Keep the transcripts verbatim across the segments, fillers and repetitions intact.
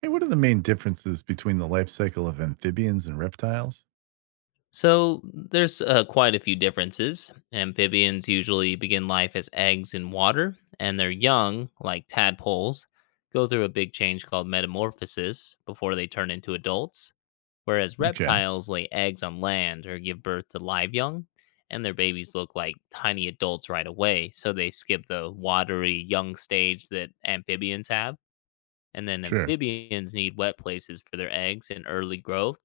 Hey, what are the main differences between the life cycle of amphibians and reptiles? So there's uh, quite a few differences. Amphibians usually begin life as eggs in water, and their young, like tadpoles, go through a big change called metamorphosis before they turn into adults. Whereas Okay, reptiles lay eggs on land or give birth to live young, and their babies look like tiny adults right away, so they skip the watery young stage that amphibians have, and then sure. amphibians need wet places for their eggs and early growth,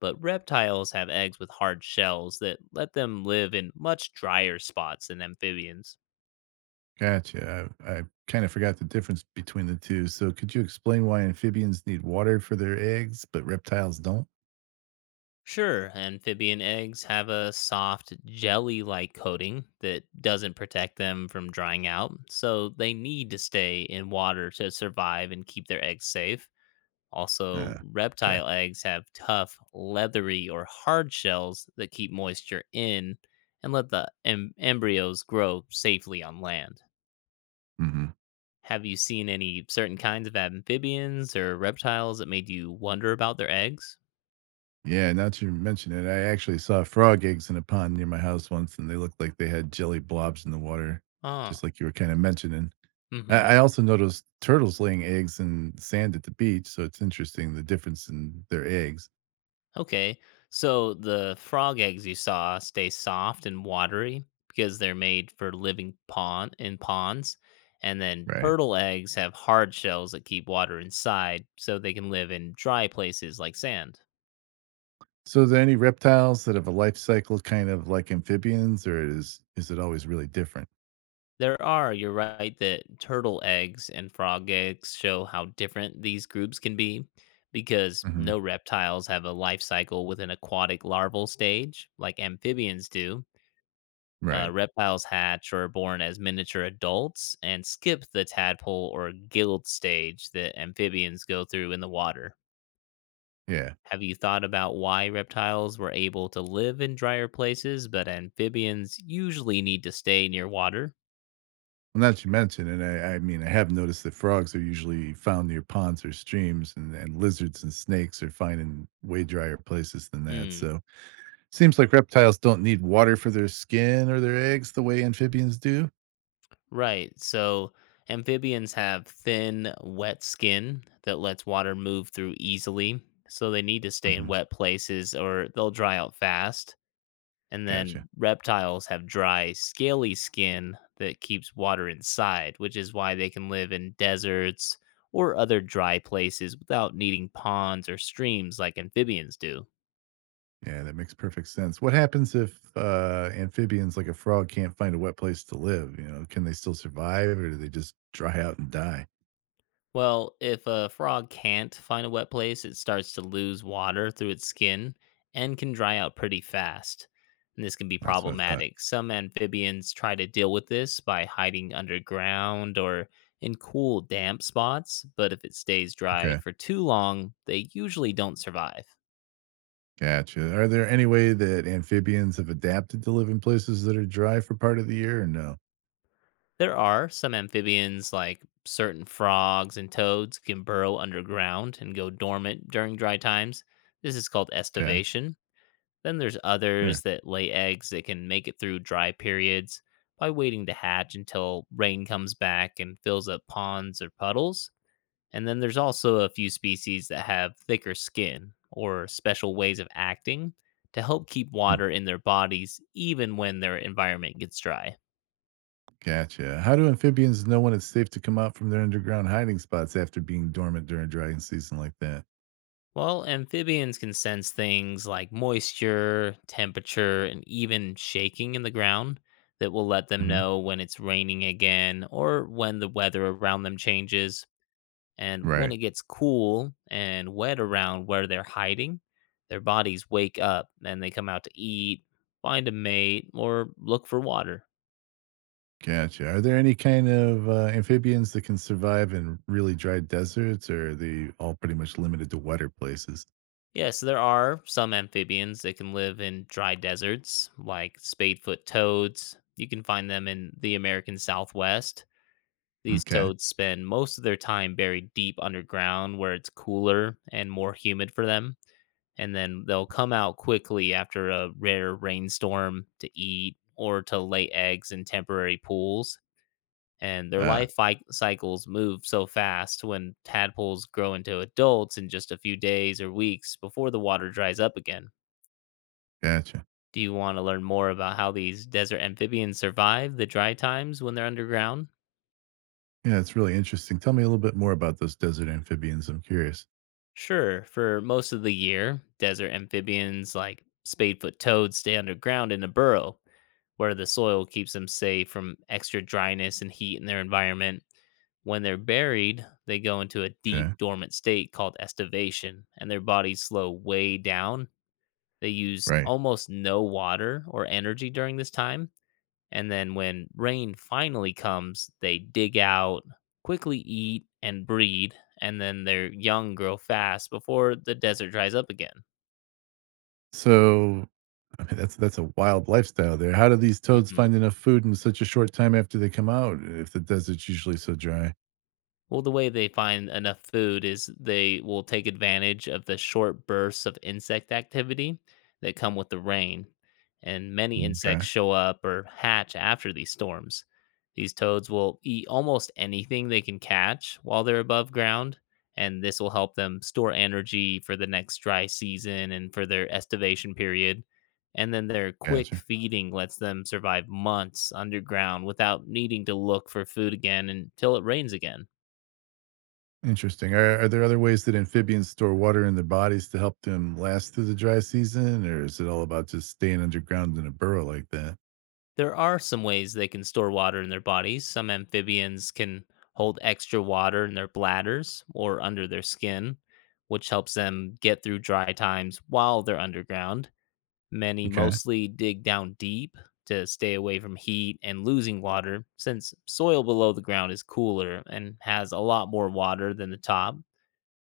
but reptiles have eggs with hard shells that let them live in much drier spots than amphibians. Gotcha. I, I kind of forgot the difference between the two. So, could you explain why amphibians need water for their eggs, but reptiles don't? Sure, amphibian eggs have a soft, jelly like coating that doesn't protect them from drying out, so they need to stay in water to survive and keep their eggs safe. Also, Uh, okay. reptile eggs have tough, leathery, or hard shells that keep moisture in and let the em- embryos grow safely on land. Hmm. Have you seen any certain kinds of amphibians or reptiles that made you wonder about their eggs? Yeah, now that you mention it, I actually saw frog eggs in a pond near my house once, and they looked like they had jelly blobs in the water, Ah, just like you were kind of mentioning. mm I hmm. I also noticed turtles laying eggs in sand at the beach, so it's interesting the difference in their eggs. Okay, so the frog eggs you saw stay soft and watery because they're made for living pond in ponds, and then Right. turtle eggs have hard shells that keep water inside, so they can live in dry places like sand. So, are there any reptiles that have a life cycle kind of like amphibians, or is is it always really different? There are, you're right, that turtle eggs and frog eggs show how different these groups can be, because Mhm. no reptiles have a life cycle with an aquatic larval stage like amphibians do. Uh, Right. Reptiles hatch or are born as miniature adults and skip the tadpole or guild stage that amphibians go through in the water. Yeah. Have you thought about why reptiles were able to live in drier places, but amphibians usually need to stay near water? Well, now that you mention it, I, I mean, I have noticed that frogs are usually found near ponds or streams, and, and lizards and snakes are found in way drier places than that. Hmm, So, seems like reptiles don't need water for their skin or their eggs the way amphibians do. right. So amphibians have thin, wet skin that lets water move through easily, so they need to stay in Hmm. wet places or they'll dry out fast. And then Gotcha. reptiles have dry, scaly skin that keeps water inside, which is why they can live in deserts or other dry places without needing ponds or streams like amphibians do. Yeah, that makes perfect sense. What happens if uh, amphibians like a frog can't find a wet place to live? You know, can they still survive or do they just dry out and die? Well, if a frog can't find a wet place, it starts to lose water through its skin and can dry out pretty fast. And this can be That's what I thought. problematic. Some amphibians try to deal with this by hiding underground or in cool, damp spots, but if it stays dry Okay, for too long, they usually don't survive. gotcha. Are there any way that amphibians have adapted to live in places that are dry for part of the year or no? There are some amphibians, like certain frogs and toads, can burrow underground and go dormant during dry times. This is called Okay, estivation. Then there's sure. others that lay eggs that can make it through dry periods by waiting to hatch until rain comes back and fills up ponds or puddles. And then there's also a few species that have thicker skin or special ways of acting to help keep Hmm. water in their bodies even when their environment gets dry. Gotcha. How do amphibians know when it's safe to come out from their underground hiding spots after being dormant during drying season like that? Well, amphibians can sense things like moisture, temperature, and even shaking in the ground that will let them Hmm. know when it's raining again or when the weather around them changes. And when Right. it gets cool and wet around where they're hiding, their bodies wake up and they come out to eat, find a mate, or look for water. Gotcha. Are there any kind of uh, amphibians that can survive in really dry deserts, or are they all pretty much limited to wetter places? Yes, there are some amphibians that can live in dry deserts, like spadefoot toads. You can find them in the American Southwest. These Okay. toads spend most of their time buried deep underground where it's cooler and more humid for them, and then they'll come out quickly after a rare rainstorm to eat or to lay eggs in temporary pools. And their Uh, life fi- cycles move so fast when tadpoles grow into adults in just a few days or weeks before the water dries up again. gotcha. Do you want to learn more about how these desert amphibians survive the dry times when they're underground? Yeah, it's really interesting. Tell me a little bit more about those desert amphibians. I'm curious. Sure, for most of the year, desert amphibians like spadefoot toads stay underground in a burrow where the soil keeps them safe from extra dryness and heat in their environment. When they're buried, they go into a Okay. deep dormant state called estivation, and their bodies slow way down. They use Right. almost no water or energy during this time, and then when rain finally comes, they dig out, quickly eat, and breed, and then their young grow fast before the desert dries up again. So, I mean, that's that's a wild lifestyle there. How do these toads Mhm. find enough food in such a short time after they come out if the desert's usually so dry? Well, the way they find enough food is they will take advantage of the short bursts of insect activity that come with the rain, and many insects Okay. show up or hatch after these storms. These toads will eat almost anything they can catch while they're above ground, and this will help them store energy for the next dry season and for their estivation period. And then their quick Gotcha. feeding lets them survive months underground without needing to look for food again until it rains again. Interesting. Are are there other ways that amphibians store water in their bodies to help them last through the dry season, or is it all about just staying underground in a burrow like that? There are some ways they can store water in their bodies. Some amphibians can hold extra water in their bladders or under their skin, which helps them get through dry times while they're underground. Many Okay. mostly dig down deep to stay away from heat and losing water, since soil below the ground is cooler and has a lot more water than the top.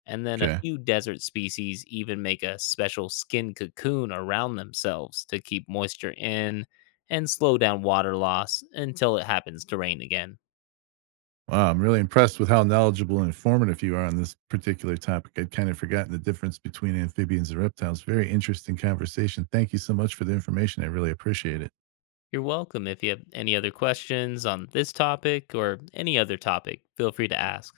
And then a Okay. few desert species even make a special skin cocoon around themselves to keep moisture in and slow down water loss until it happens to rain again. Wow, I'm really impressed with how knowledgeable and informative you are on this particular topic. I'd kind of forgotten the difference between amphibians and reptiles. Very interesting conversation. Thank you so much for the information. I really appreciate it. You're welcome. If you have any other questions on this topic or any other topic, feel free to ask.